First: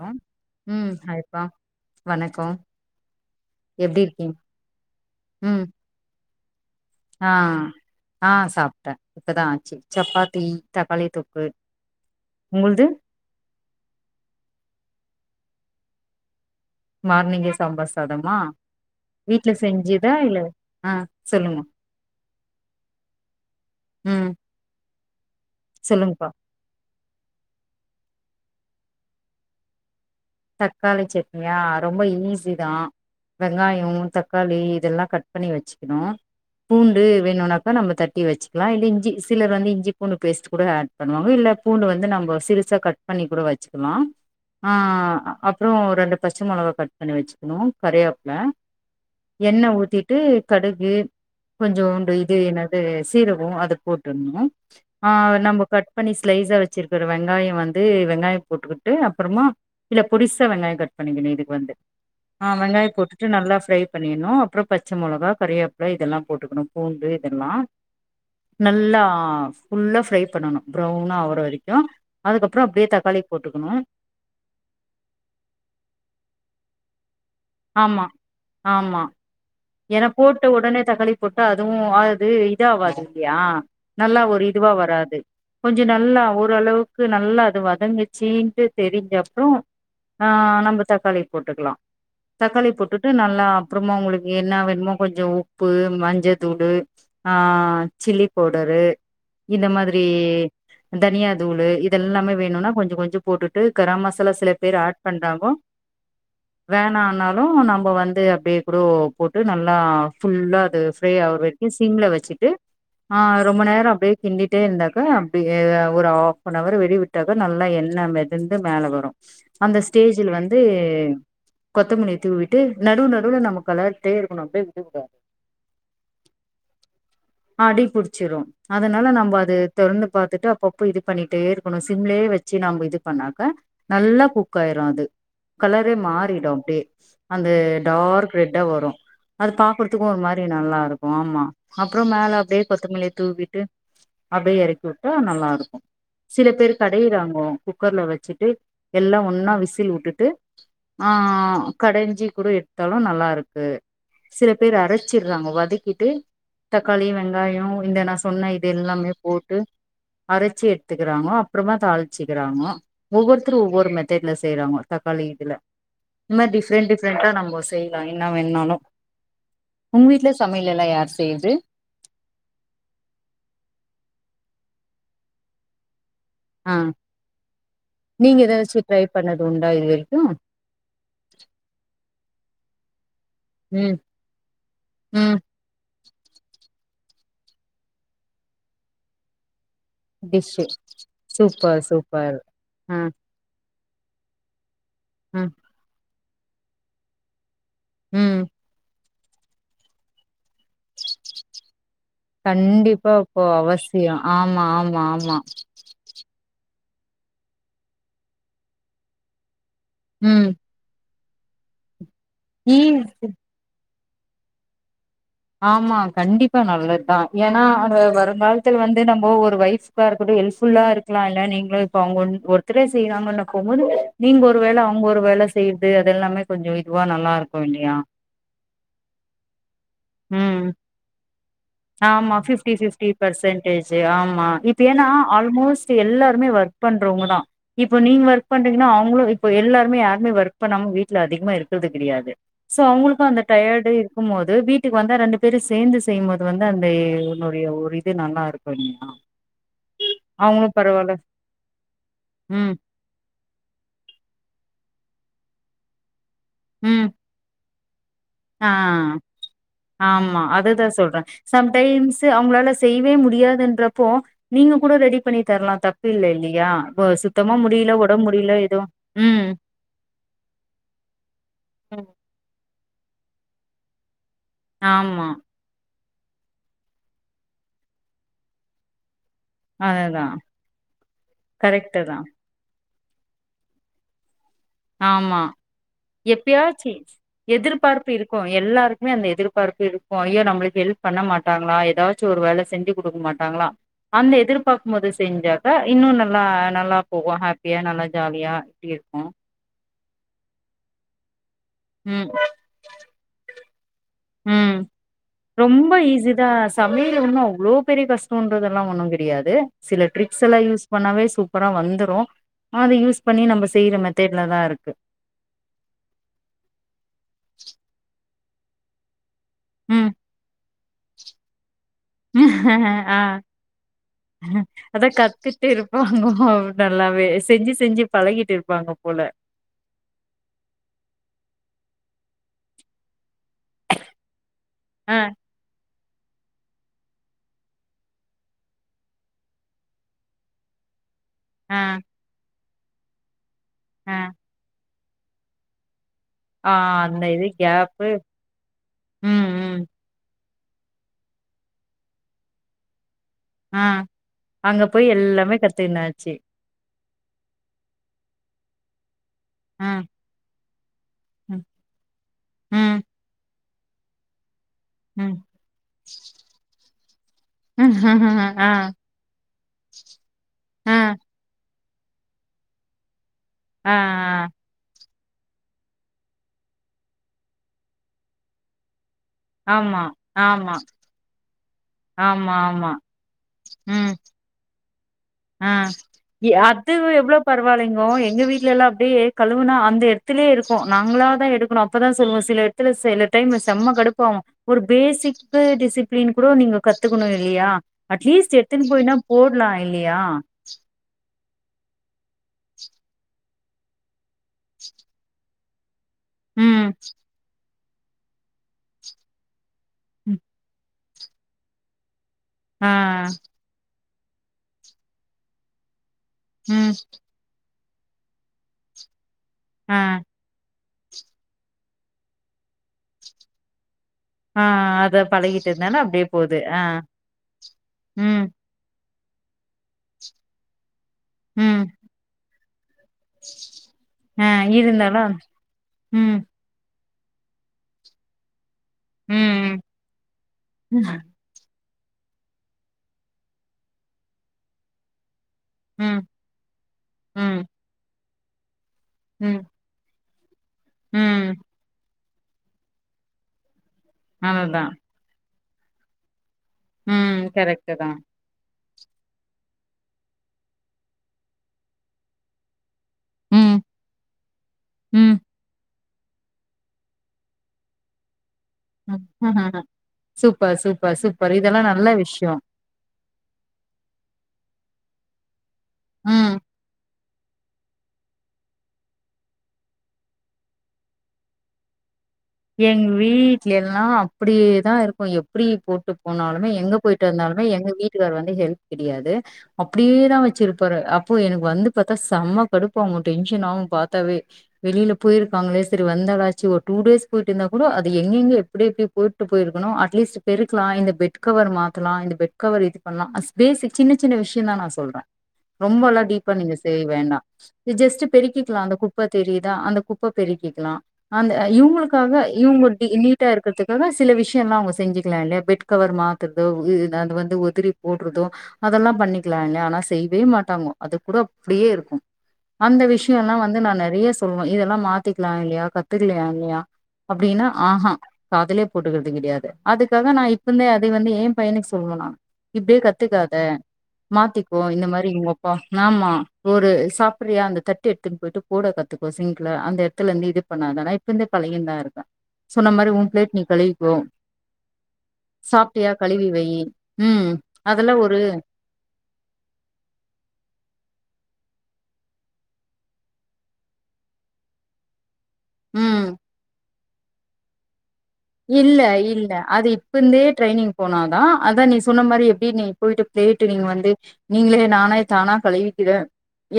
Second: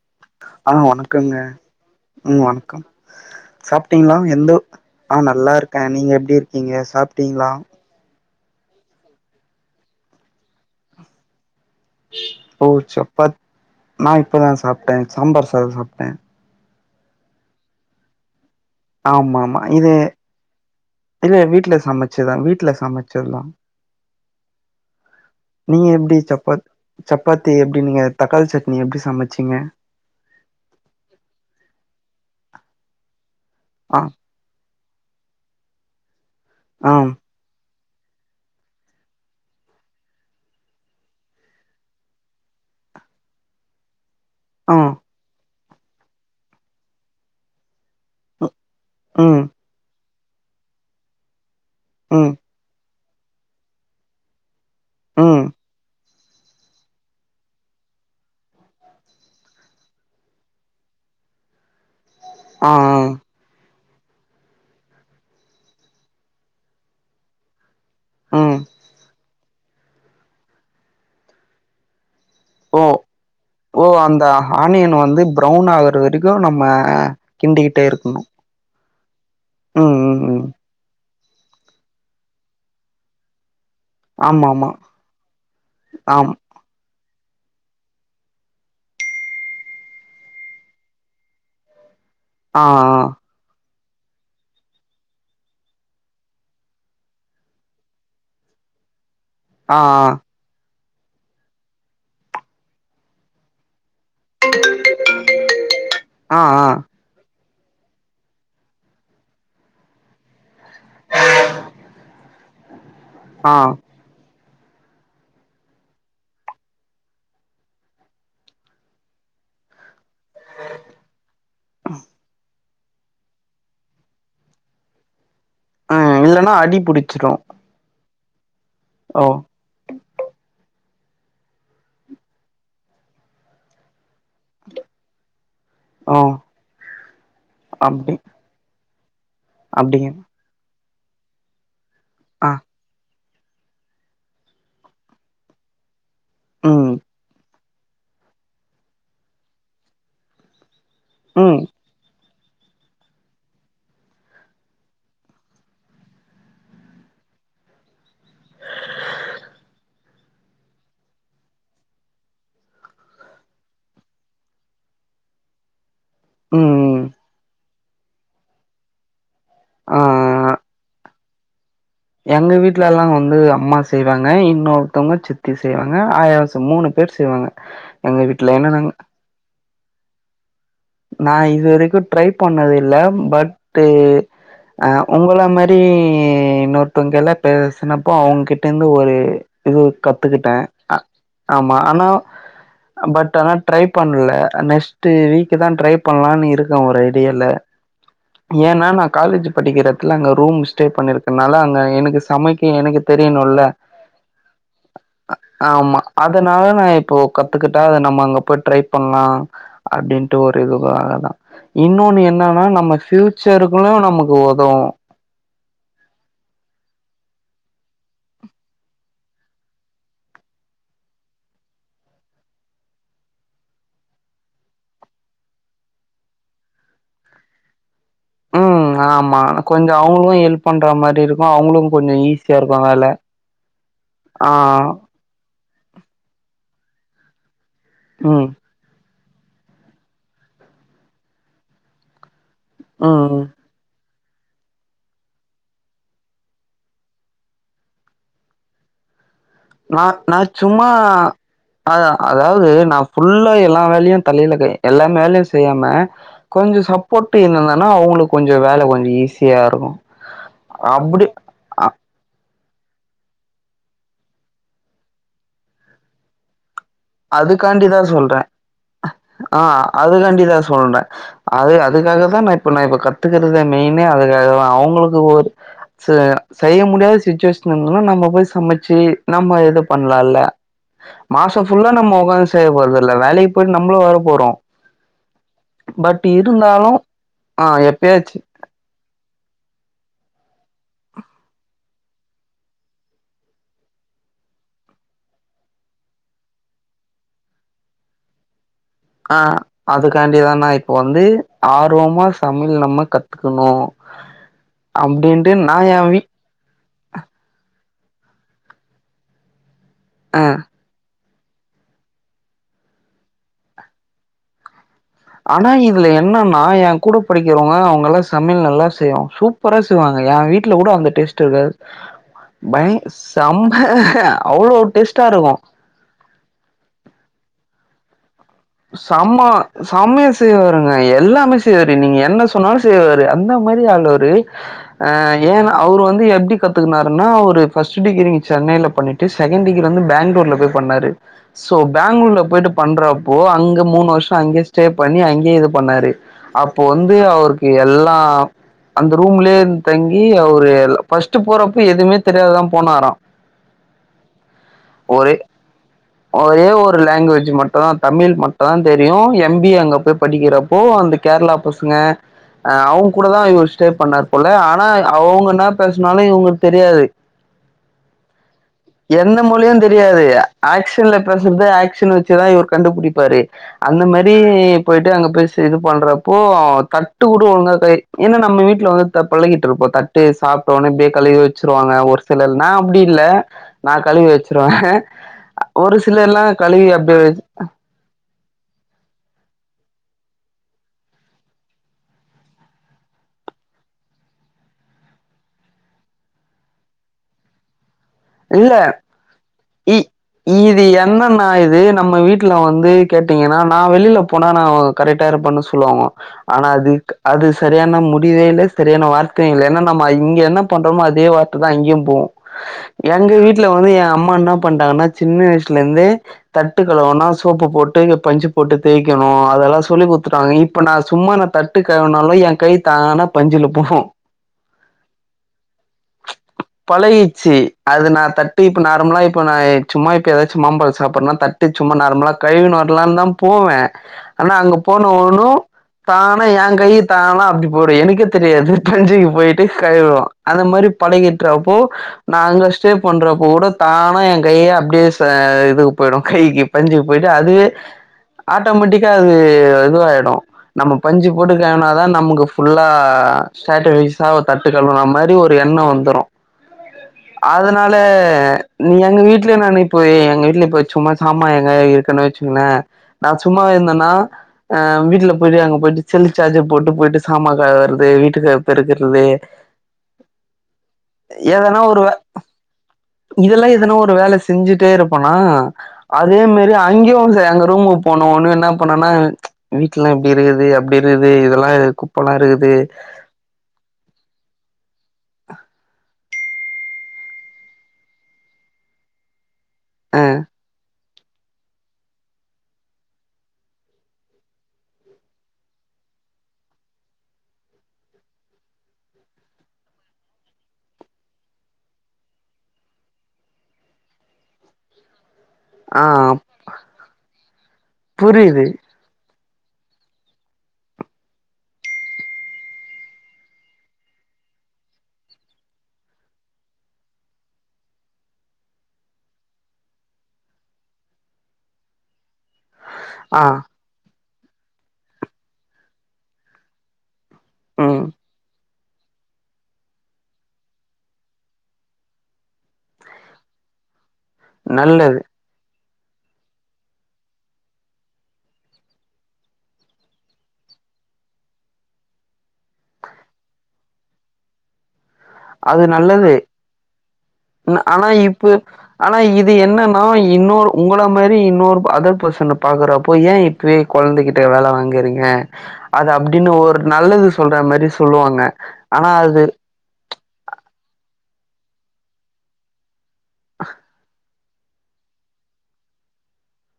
Hello அலே ம் வணக்கங்க ஹாய்ப்பா ம் வணக்கோ வணக்கம் எப்டி சாப்பிட்டீங்களா இருக்கீங் எந்தோ ஆஹ் நல்லா ம் இருக்கேன் நீங்க எப்படி நீங்க சாப்பிட்டீங்களா ஆஹ் சாப்பிட்டேன் இப்பதான் ஆச்சு சப்பாத்தி தக்காளி தொக்கு ஓ உங்குள்து சப்பாத் நான் இப்பதான் சாப்ட்டே சாம்பார் சாத சாப்ட்டேன் மார்னிங்கே சாம்பார் சாதமா ஆமா வீட்ல ஆமா இது செஞ்சுதா இல்ல ஆ இது சொல்லுங்க வீட்ல சமைச்சதுதான் வீட்ல சமைச்சதுதா ம் நீங்க எப்பிடி சொல்லுங்ப்பா சப்பாத் சப்பாத்தி எப்பிடி நீங்க தக்காளி சட்னி எப்பிடி சமைச்சீங்க தக்காளி சட்னியா ரொம்ப இனீஸி தா வெங்காயோ ஆ தக்காளி இதெல்லா கட் பண்ணி வச்சுக்னு ஆ பூண்டு வேணும்னா நம்ம தட்டி வச்சுக்லா இல்ல இஞ்சி சிலர் வந்து இஞ்சி பூணு பேஸ்ட் கூட ஆட் பண்ணுவாங்க இல்ல பூண்டு வந்து நம்ம சிறுசா கட் பண்ணி கூட வச்சுக்லா ஆ அப்றோ ரெண்டு பச்ச மிளகா கட் பண்ணி வச்சிக்னு கரிவேப்ல ம் எண்ண ஊத்திட் டு கடுகு கொஞ்சோன்டு ம் இது என்னது சீரகோ அது போட்டுட்ணு அ ம் நம்போ கட் பண்ணி ஸ்லைஸா வெச்சிர்க்குற வெங்காய் வந்து வெங்காய போட்டுக்குட்டு அப்புறமா இல்ல பொடிசா வெங்காயம கட் பண்ணிக்கணு இதுக் வந்து அ ஆ வெங்காய ஆ போட்டுட்டு நல்லா ஃப்ரை பண்ணிர்னு அப்ற பச்ச மொளகா கரிவேப்ல இதல்லா போட்டுக்ணு பூண்டு இதெல்லா ம் நல்லா ஃபுல்லா ஃப்ரை பண்ணனு ப்ரவுனா ஆவுற வரக்கு ஓ ஓ அந்த ஆனியன் வந் ப்ரௌவுன் ஆகற வரைக்கு நம்ம கிண்டிக்கிட்டே ஆமா இருக்கணு ஆமா ம் ஏனா ம் ம் போட்டு உடனே தக்காளி போட்டா அதுவு அது இது ஆவாது இல்லியா நல்லா ஒரு ஆமா ஆமா இதுவா வராது கொஞ்ச நல்லா ஆம் ஓரளவுக் கு நல்லா அது வதங்குச்சின்ட்டு தெரிஞ்சப்றோ ஆ நம்ம தக்காளி போட்டுக்லா ஆ தக்காளிய போட்டுட்டு நல்லா அப்றமா உங்ளுக் என்னா வேணுமோ கொஞ்சோ உப்பு மஞ்ச தூளு ஆ சில்லி பவுடரு இந்த ஆ மாதிரி தனியா தூளு இதெல்லாமே வேணுனா கொஞ்ச கொஞ்ச போட்டுட்டு கரம் மசாலா சில பேர் ஆட் பண்றாங்கோ ஆ ஆ ஆ வேனா ஆன புரோ நம்ப வந்து அப்டியே புரோ போட்டு நல்லா ஃபுல்லா து ஃபெர ஆகற வரைக்கு சிம்ல வச்சுட் து ஆ ரொம்ப நேரோ அப்டியே கிண்டிட்டு ட்டே இருந்தாக்க அப்டியே ஒரு ஹாஃன்அவர் வெடிவிட்டாக்கா நல்லா எண்ணெய் மெதந்து மேல வரு அந்த டேஜ்ல ‌வந்து கொத்தமல்லி தூவிட் ட்டு நடுவுல நடுவுல நம்ம கலர் ட்டே ருக்கணு அப்டியே விடக் கூடாத் ஆ இல்லன்னா அடி புடிச்சிக்கு ஆடி புடிச்சிரு அதனால நம்ம அது தொறந்து பாத்துட்டு அப்ப ம்ம இது பண்ணிட்டே இருக்கணு சிம்லயே வச்சு நம்ம இது பண்ணாக்க நல்லா குக் ஆயிரு அது கலரே ஓ மாறிடொ அப்டியே அந்த அப்டி டார்க் ரெட்டா வரு அது பாக்குறதுக்கு அப்டிங்க ஒரு மாரி நல்லா இருக் வாம்மா அப்றோ மேல ஆ அப்டியே கொத்தமல்லித் தூவிட்டு அப்டியே இறக்கி விட்டா நல்லா இருக்கு சில பேர் ம் கடையிறாங்ஓ குக்கர்ல வச்சுட்டு எல்லா ஒன்னா விசில் விட்டுட்டு ஆ ம் ஆ கடஞ்சி கூரு எடுத்தாலு நல்லா இருக்கு சில பேர் அரைச்சுறாங்க வதக்கிட்டு தக்காளி வெங்காயோ இந்த நா சொன்ன இது எல்லாமே போட்டு அரைச்சு எடுத்துக்குறாங்கோ அப்புறோம்மா தாளிச்சுக்குறாங்கோ ஒவ்வொருத்தரு ஒவ்வொரு மெத்தட்ல செய்யறாங்கோ தக்காளி இதுல இது மாரி டிஃரெண்ட் ம் டிஃரெண்ட்டா நம்போ செ செய்லா என்ன வேண்ணாலு ஆ உங்க வீட்டுலயே சமையல் எல்லா யாரு செ பெய்து எங்க வீட்டுல எல்லாம் வந்து அம்மா செய்வாங்க இன்னொருத்தவங்க சித்தி செய்வாங்க ங்க ஆயாசோ ஆ மூணு பேர் செய்வாங்க எங்க நீங்க வீட்டுல ஏதாச்சு என்னன்னாங்க ட்ரை பண்ணது உண்டா இது வரைக்கு நா இதுவரைக்கு ட்ரைப் பண்ணது இல்ல பட் ம் ம் உங்கள மரி இன்னொ த்தவங்க எல்லா பேசினப்போ அவுங்கிட்ட இருந்து ஒரு இது கத்துக்கிட்டே டிஷ்ஷு ஆ ஆமா சூப்பர் ஆனா சூப்பர் ஆ பட் ஆனா ட்ரை பண்ல நெக்ஸ்ட் ஆ டீவி பண்ணலான்னு இருக்க ஒரு ஐடியால ம் ஏன்னா நா காலேஜ் படிக்கிற எடத்துல அங்க ரூம்ஸ் ஸ்டே பண்ணிருக்கனால அங்க எனக்கு சமைக்க எனக்கு கண்டிப்பா அப்போ தெரியணுல்ல அவசியோ ஆமா ஆமா ஆமா ஆ ஆமா அதனால நா இப்போ கத்துக்கிட்டா அத நம்ம அங்க போய் ட்ரை பண்ணலா அப்டி ம் ஒரு இது தானா இன்னொன் என் என்னான்னா நம்ம ஈஸி ஃபியூச்சருக்குள்ள நம் நமக்கு ஒதவு ஆமா கண்டிப்பா நல்லதுதா ஏன்னா அந்த வருங்காலத்துல வந்து நம்போ ஒரு ஓய்ஃப்க்கா இருக்கட்டு ஹெல்ப்ஃபுல்லா இருக்கலாயில்ல நீங்களு இப்ப அவுங் ஒன் ஒருத்தரே செய்றாங்கன்னுருக்கும்போது நீங்க ஒரு வேல அவங்க ஒரு வேல செய்றது அதெல்லாமே கொஞ்சோ இதுவா நல்லாருக்கு இல்லியா உம் ஆமா கொஞ்சோ அவங்களு ம் ஹெல்ப் பண்ற மாரியிருக் ஆமா பிஃப்ட்டி பிஃப்ட்டி பெர்சென்ட்டேஜ்ஜூ ஆமா ஆ இப்ப ஏன்னா ஆல்மோஸ்ட் எல்லாருமே ஒர்க் பண்றவங்க தா இப்ப நீங்க ம் ஒர்க் பண்றீங்கன்னா அவங்களு வீட் இப்போ எல்லாருமே யாருமே ஒர்க் பண்ணாம வீட்ல அதிகமா இருக்கறது கெடையாது சோ அவங்களுக்கு ம் அந்த டயர்டு இரு க்கும்போது வீட்டுக்கு வந்தா ரெண்டு பேரும் சேந்து செய்யும்போத் து வந்து அந்த ஒன்னுடைய ஒரு இது நல்லாருக்கு இல்லயா நா நா சும்மா அ அதாவது ம் நா ஃபுல்லா எல்லா வேலையு தலையில கட் எல்லா மேலயு செய்யாம கொஞ்ச சப்போர்ட்ங் நல்லாருக்கு ஆனா அவங்களுக் ஆ ஆ ஆ ஆமா அதுதா சொல்ற அப்டி அ சம்டைம்ஸ் அவங்களால செய்யவே முடியாதுன்றப்போ நீங்க கூட ரெடி பண்ணித்தரலா‌ தப்புல்ல இல்லையா இப்ப சுத்தமா முடியல அதுக்காண்டிதா ஒடம்பு சொல்ற முடியல ஏதோ ம் ஆ அதுக்காண்டிதா சொல்ற அது ம். அதுக்காக தா நா இப்ப நா இப்ப கத் த்துக்கறத மெய்ன்னே அது அது தா அவங்களுக்கு ஆமா ஒரு செ செய்ய முடியாத சுச்சுவேஷன் இருந்தன்னா நம்ம போய் சமச்சு நம்ம எது அதுதா பண்லால்ல மாசோ கரெக்ட்டு தா மோக செய்யப் ஒருது இல்ல வேலைக்கு போய்ட்டு நம்மளு வேலை போறோம் ஆமா எப்பயாச்சி ஆ எதிர்பார்ப்பு எப்பயாச்சு இருக்கும் எல்லாருக்குமே அந்த எதிர்பார்ப்பு இருக்கும் ஐயோ நம்ளுக் ஹெல்ப் பண்ண மாட்டாங்களா ஏதாச்சு ஒரு வேலை செஞ்சு குடுக்க மாட்டாங்களா அந்த எதிர்பாக்கும்போது செஞ்சாக்கா இன்னும் நல்லா நல்லா போகும் ஹேப்பியா நல்லா ஜாலியா இப்டி இருக்கு ஆ அதுக்காண்டிதா நா இப்போ வந்து ஆர்வமா ம் சமையல் நம்ம கத்துக்கணும்ஃ ம் ரொம்ப ஏ வீ ஈஸிதா சமையல் ஒன்னு அவ்ளோ பெரிய கஷ்டம்ன்றதெல்லா ஒண்ணு கெடையாது சில ஆ டிரிக்ஸ் எல்லாம் யூஸ் பண்ணாவே சூப் பரா வந்துரு அத யூஸ் பண்ணி நம்ம செய்யற மெத்தேட்ல தாஅ இருக்கு ஆனா இதுல என்னன்னா என கூட படிக்கிறவங்க அவங்கல்லா சமையல் நல்லா செய்வான் சூப் பறா ம் செய்வாங்க எ வீட் [unintelligible] ல கூட அந்த டேஸ்ட் இருக்காது பய ஆ செம்ம அவ்ளோ அத டேஸ்ட்டா கத்துட்டு இருக்கு இருப்பாங்க நல்லாவே செஞ்சு செஞ்சு பழகிட்டு இருப்பாங்க போல சம சமையா செய்வாருங்க எல்லாமே தெரி நீங்க என்ன சொன்னாலும் செய்வாரு அந்த அந்த மாரி ஆளு அவரு அ ஆ ஏ அவரு வந்து து எப்டி கத்துக்குனாருனா ஒரு ஃபர்ஸ்ட்டு டிகிரி சென்னைல பண்ணிட்டு செகண்ட் டிகிரி வந்து பேங்களூர்ல போய் பண்ணாரு சோ ஆ பேங்களூர்ல போய்ட்டு பன்றாப் போ அங்க மூணு ஆ வருஷோ அங்கே ஸ்டே பண்ணி அங்கே இது பண்ணாரு ஆ அப்போ வந்து அந்த இது அவருக்கு கேப்பு எல்லாம் அந்த ம் ரூம்லே ம் இருந்து தங்கி அவர் ஃபஸ்ட் போறப்ப எதுவுமே தெரியாத தான் போனாராம் ம் அங்க போய் எல்லாமே கத்துக்கினாரு ஓ ஒரு லாங்குவேஜ் மட்டும் தான் தமிழ் மட்டும் தான் தெரியும் என் எம்பிஏ ஆ அங்க போய் படிக்கிறப்போ ஓ அந்து கேரளா ம் பசுங்க ம் அவங்க கூடதான் இவர் ஸ்டே பண்ணார் போல அ ன ம் அவுங்க இன்னா பேசுனாலு இவுங்குளுக் தெரியாது ஆ என்ன மொழியுந் தெரியாது ஆ ஏக்ஷன்ல பெசறது எக் ச்சுனு வெச்சதா இவர் கண்டுபுடிப்பாரே ஆ ஆ அந்த மேரி போயிட்டு அங்க பேசி இது பண்றப்போ அவ தட்டு கூட ஒழுங்கா கை ஏன்ன நம்ம வீட்ல வ த பழகிட்ருப்போ ஆமா தட்டு ஆமா சாப்ட்ட உனே இப்டே கழுவி வெ ச்சிருவாங்க ஒரு ஆமா சிலல் நா ஆமா அப்டி இல்ல நா கழுவி வெச்சிருவே ம் இ அது எவ்ளோ வச்சு- பரவாலிங்கோ எங்க வீட்ல எல்லா அப்டியே கழுவுனா அந்த எ த்துலியே இருக்கு நாங்ளா தா எடுக்குணு அப்பதா சொல்வோ சில எட்த்துல சில டைமு செம்ம கடுப்பாவு ஒரு பேசிக்கு டிசிப்ளின் கூடொ நீங்க கத்துக்குணு இல்லியா அட்லீஸ்ட் இல்ல எட்துனு போய்னா போட்லா இல் இ இது என்னன் ஆ இது நம்ம வீ ட்ல வந்து கேட்டீங்கனா நா வெளில போனா நா கரெட்டா இருப்பண்ணு ஸ் சொல்லுவாங்கோ ஆனா ம் அதுக் அது சரியான முடிவே இல்லே செரியான வார்த்தையு இல்ல என்னன் ஆமா ம் இங்க என்ன பண்றமோ அ அதே வார்த்த தா அங்கியு போவு ஆ எங்க வீட்ல வந்து எ அம் மா என்ன பண்டாங்கன்னா சின்ன வய்ஸ்லிந்தே தட்டு ம் கழுவுனா சோப்பு போட் டு பஞ்சு போட்டு தேய்க்கு னு அதெல்லா ஆ சொல்லி குத்துட்டாங்க இப் இப்ப நா சும்மா நா தட்டு கழுவனாலு எ கை தானா பஞ்சுல போகு அ அ அத பழகிட்டதுனால அப்டியே போது அ பழகிச்சு அது நா தட்டு இப்ப நா நார்மலா இப்ப நா சும்மா இப்ப எதாச்சு மாம்பழ சாப்பர்னா தட்டு ம் சும்மா நார்மலா கழுவினு வ லான் தா போவே ஆ ஆனா அங்க போன இருந்தாலு ஒன்னு ம் தானா எங்கைய தானா அப்டி போய்டு எனக்கே தெரியாது பஞ்சுக்கு போய்ட்டு ம் கழுவுரோ அந்த மாரி ம் பழகிட்றப்போ நா அங்க ஸ்டே பண்றப்ப கூட தானா என் கைய அப்டே ச அ இதுக்கு போயிடு ம் கைக்கு பஞ்சுக்கு போய்ட்டு ம் அதுவே ஆட்டோமேட்டிக் கா அது ம் இதுவாயிடு நம்ம பஞ்சு ம் போட்டுக்கலேனாதா நமக்கு புல்லா சேட்ட [unintelligible] சாவ தட்டு அதுதா கழுவுனாமாரி ஒரு எண்ண வந்துரு ம் அதனால கரெக்ட்டு தா எங்க வீட்டுல நானு இப்பயே எங்க வீட்டுல சும்மா சாமா எங்கயாவது இருக்குன்னு வச்சுகங்கலே நா சும்மாவே ம் இருந்தேன்னா அஹ வீட்டுல ம் போய்ட்டு அங்க போய்ட்டு செல்லு சார்ஜர் போட்டு போய்ட்டு சாமா கழவரது வீட்டுக்கு பெருக்குறது சூப்பர் சூப்பர் சூப்பர் இதெல்லா நா டுவ இதெல்லா எதனோ ஒரு வேலை செஞ்சுட் டே இருப்பேனா அதே ம் மாரி அங்கியு ச எங்க ரூமுக்கு போனோ ஒன்னு என்ன பன்னேனா ச் வீட்டுல்லா இப்டி இருக்குது அப்டி இருக்குது இதெல்லா குப் எங் வீட்லெல்லா அப்டியேதா இருக்கு போ எப்டி போட்டுப் போனாலுமே எங்க போய்ட்டு வந்தாலுமே எங்க வீட்டுக்காரு வந்து ஹெல்ப் கிடையாது ஆ அப்டியேதா வச்சிருப்பாரு அப் போ எனக்கு வந்து பாத்தா செம்ம கடுப்பாகு டென்ஷன் ஆகு பாத்தாவே வெளில போயிருக்காங்களே செரி வந்தாளாச்சு ஒரு டூ டேஸ் போய்ட்டு வந்தா கூட அது எங்கெங்கேயோ எப்டி எப்டியோ போட்டு போய்ருக்கணு அட்லீஸ்ட் பெருக்கலா இந்த பெட் கவர் மாத்தலா இந்த பெட் கவர் இது பண்ணலா பேசிக் சின்ன சின்ன விஷயோ தா நா சொல்றே ரொம்ப ஆ எல்லா டீப்பா நீங்க செய்ய வேண்டா ஜஸ்ட் புரியுது பெருக்கிக்கலா அந்த குப்ப தெரிதா அந்த குப்ப பெருக்கிக்கலா அந்த இவுங்களுக் காக இவுங்க நீட்டா இருக்கிறதுக்காக சில விஷயோல்லா அவுங்க செஞ்சுக்கலா இல்லயா பெட் கவர் மாத்துறதோ அது வந்து உதரி போடுறதோ அதெல்லா பண்ணிக்கலா இல்லயா ஆனா செய்யவே மாட்டாங்க அது கூட அப்டியே இருக்கூ அந்த ஆ விஷயோல்லா வந்து நா நெறைய சொல்லுவே இதெல்லா மாத்திக்கலா இல்லயா கத்துக்கலா இல்லயா அப்டின்னா ம் ஆஹ்ஹா காதுலே போட்டுக்குறது கெடையாது அதுக்காக நா இப்பந்தே அதே வந்து ஏ பையனுக் சொல்வ நா இப்டியே கத்துக்காத மாத்திக்கோ இந்த நல்லது மாரி உங்கப்பா ஆமா ஒரு சாப்புர்றியா அந்த தட்டு எடுத்துன் போயிட்டு போட கத்துக்கோ சிங்க்ல அந்த எட்த்துலேந்து இது பண்ணாத இப்பருந்தே பழகிர்ந்தா சொன்ன மாரி ஓ ப்ளேட் நீ கழுவிக்கோ அது சாப்ட்டியா நல்லது கழுவி வையி ம் ன ஆனா அதெல்லா ஒரு இப்ப ஆனா இது என்னன்னா இன்னொரு உங்கள மாரி இன்னொரு அதர் பர்சன பாக்குறப்போ ஏ இப்பவே கொழந்தக்கிட்ட வேல வாங்குறீங்க அது ம் அப்டின்னு ஒரு நல்லது சொல்ற மாரி சொல்லுவாங்க ஆனா அது பருந்தே ட்ரைனிங் போனா தா அதா நீ சொன்ன மாரி எப்டி நீ போய்ட்டு ப்ளேட்டு நீங்க வந்து நீங்களே நானே தானா கழுவிக்கிறே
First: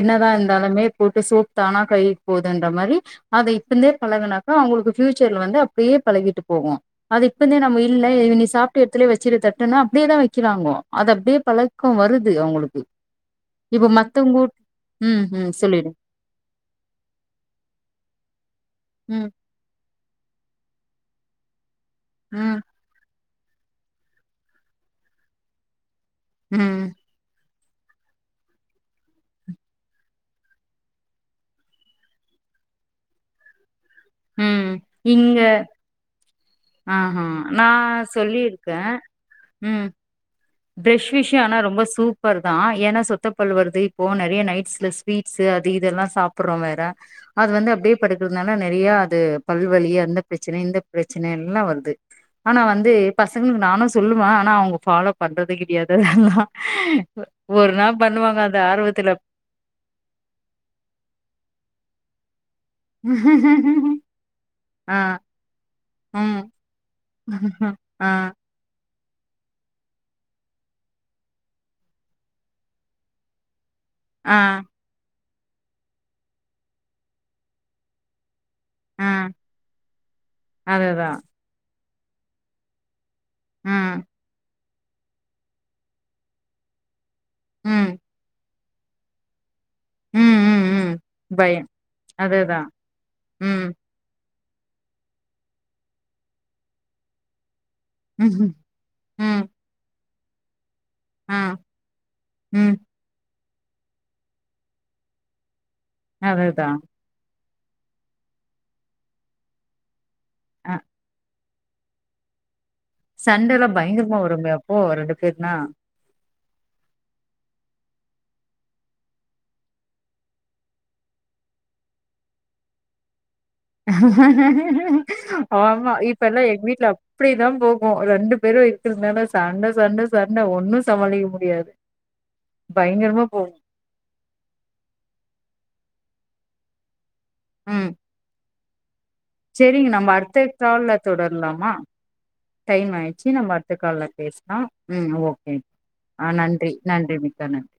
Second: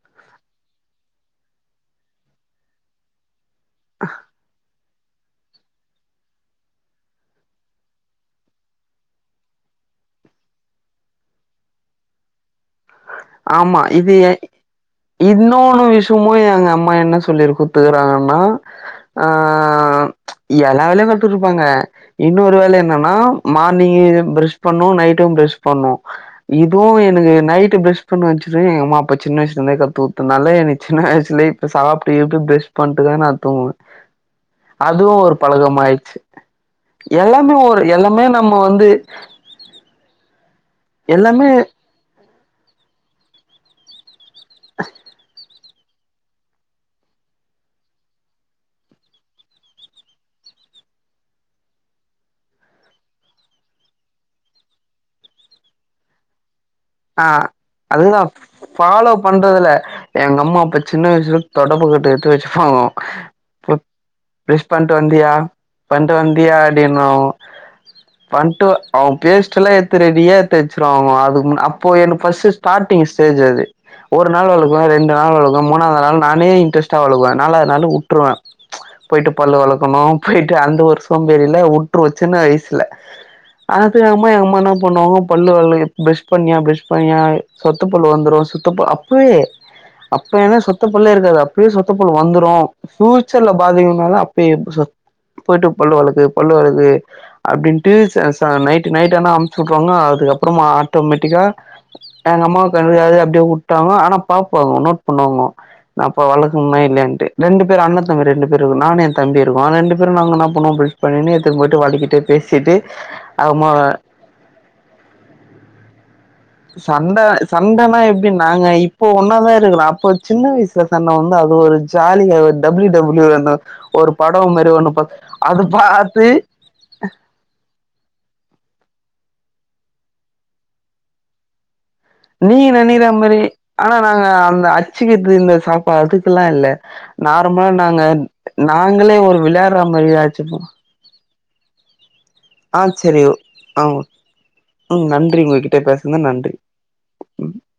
என்னதாருந்தாலுமே போட்டு சோப் தானா கை போதுன்ற மாரி அத இப்பந்தே பழகுனாக்கா அவுங்களுக்கு ஃப்யூச்சர்ல வந்து அப்டியே பழகிட்டு போகு அது இப்பந்தே நம்ம இல்ல இது நீ சாப்ட்டு எட்த்லயே வெச்சிரு தட்டனா அப்டியேதா வெக்கிறாங்கோ அது அப்டியே பழக்கோ வருது அவுங்களுக்கு ஆமா இது எ ம் ம் இன்னொன்னு சொல்லிடு விஷயமு எங்க அம்மா என்ன சொல்லி குத்துருக்குறாங்கனா ஆ ம் எல்லா வேலையு கத்துக் குடுப்பாங்க இன்னொரு ம் வேல என்னன்னா மார்னிங்கு ப்ரஷ் பண்ணு நைட்டு ப்ரஷ் பண்ணு ம் இதுவு எனக்கு நைட் டு ப்ரஷ் [unintelligible] எங்க அம்மா அப்ப சின்ன வயசுலந்தே கத்துக்குடுத்தனால எனக்கு சின்ன வயசுலயே இப்ப சாப்ட்டு ஈப்ட்டு ப்ரஷ் பண்ட்டுதா நா தூங்குவ ம் அதுவு ஒரு இங்க பழக்கம் ஆயிட்ச்சி ஆஹா எல்லாமே நா ஒரு எல்லாமே நம்ம சொல்லிருக்கே வந்து ப்ரஷ் விஷ்யோ எல்லாமே ஆனா ரொம்ப சூப் பர் தா ஏன்னா சொத்த பல் வருது இப்போ ந றைய நைட்ஸ்ல ஸ்வீட்ஸு அ து இதெல்லா சாப்புர்றோ வேற அது வந்து அப்டியே படுக்குறத்னால நெறையா அது பல்வலி அந்த ப்ரச்சன இந்த ப்ரச்சன எல்லா வருது ஆனா வந்து பசங்ளு நானு சொல்லுவ ஆனா அவுங்க ஃபாலோ பண்றது கிடையாது அதல்லா ஆ அதுதா அந்த ஆர்வத்துல ஃபாலோ பண்றதுல்ல எங்க அம்மா அப்ப சின்ன வயசு தொடப்பக் கட்ட எட் த்து வெச்சுர் ஃபோ ப்ரொ ப்ரஷ் பண்ட்டு ஆ வந்தியா பண்ட்டு ம் வந்தியா அப்டின்னுவாங்கோ ஆ பண்ட்டு அவுங்க பேஸ்ட்டெல்லா எட்த்து ரெடியா எட்த்து வச்சிருவாங்கோ அதுக் மு அப் போய் எனக்கு ஃபஸ்ட்டு ஸ்டாட்டிங் ஸ்டேஜு அது ஒரு ஆ நாள் வெலக்குவ ரெண்டு நாள் வெலக் மூணாவது நாள் நானே இன்ட்ரஸ்டா வெளக்குவேன் நாலாவது நாள் உட்டுருவேன் ஆ போயிட்டு பல் வெளக்கனும் போயிட்டு அந்த ஒரு அதுதா சோம்பேரியில உட் சின்ன வயசல ம் அது ஆமா அம்மா ந [unintelligible] ம் பண்ணுவாங்க பல்லு வெளக்கி பிரஷ் பண்ணியா பிர்ஷ் பண்ணி யான் ம் சொத்தப்பல்லு வந்துடும் அப்பவே அப்ப ம் ஏன்னா ம் சொத்த ம் பல்லே இருக்காது அப்பையே பயம் சொத்த பல் அதுதா வந்துடும் பியூச்சர்ல ம் பாதிக்கு போயிட்டு பல்லு வெளக்கு பல்லு வெளக்கு அப்படின் ம் நைட்டு நைட்டான ம், அமுச்சி விட்ருவாங்க அதுக்கப்பறமா ஆட்டோமேட்டிக்கா ஆ எங்க ம் அம்மாவுக்கு [unintelligible] அதாவது அப்படியே வுட்டாங்க ஆனா பாப்பாங்க நோட் பண்ணுவாங்க நான் அப்ப அதுதா விளக்குவேணா இல்லையான்ட்டு ரெண்டு பேர் அண்ணன் தம்பி ரெண்டு பேரு இருக்கும் நானும் என் தம்பியும் இருக்கும் ரெண்டு நாங்க என்ன அ பண்னோம் பிரஸ் பண்ணி போயிட்டு வெளக்கிட்டு பேசிட்டு சண்டைய அம்மா எல்லாம் பயங்கரமா வருமே அப்போ ரெண்டு பேருனா சண்டை சண்டைன்னா எப்படி நாங்க இப்போ ஒன்னாதான் இருக்குறோம் அப்போ சின்ன வயசுல சண்டை வந்து அது ஒரு ஜாலியா ஒரு டபிள்யூ டபிள்யூ விளையான் ஆமா இப்ப பாத்து எல்லாம் எங்க வீட்டுல அப்படிதான் போகும் ரெண்டு பேரும் இருக்கிறதுனால சண்டை சண்டை சண்டை ஒன்னும் சமாளிக்க முடியாது நீங்க நினைக்கிற பயங்கரமா மாதிரி போகு ஆனா நாங்க அந்த அச்சிக்கிறது இந்த அதுக்கல இல்ல நார்மலா ம் நாங்க நான் நாங்களே ஒரு விளையாடுறமாதிச்சுப்போம் ல்லாமா டைம் ஆயிச்சு நம்ம அடுத்த ஆ கால்ல பேசலாம் ம் உம் நன்றி ஓகே உங்ககிட்ட பேசுனது ஆஹ் நன்றி நன்றி மிக்க ம் நன்றி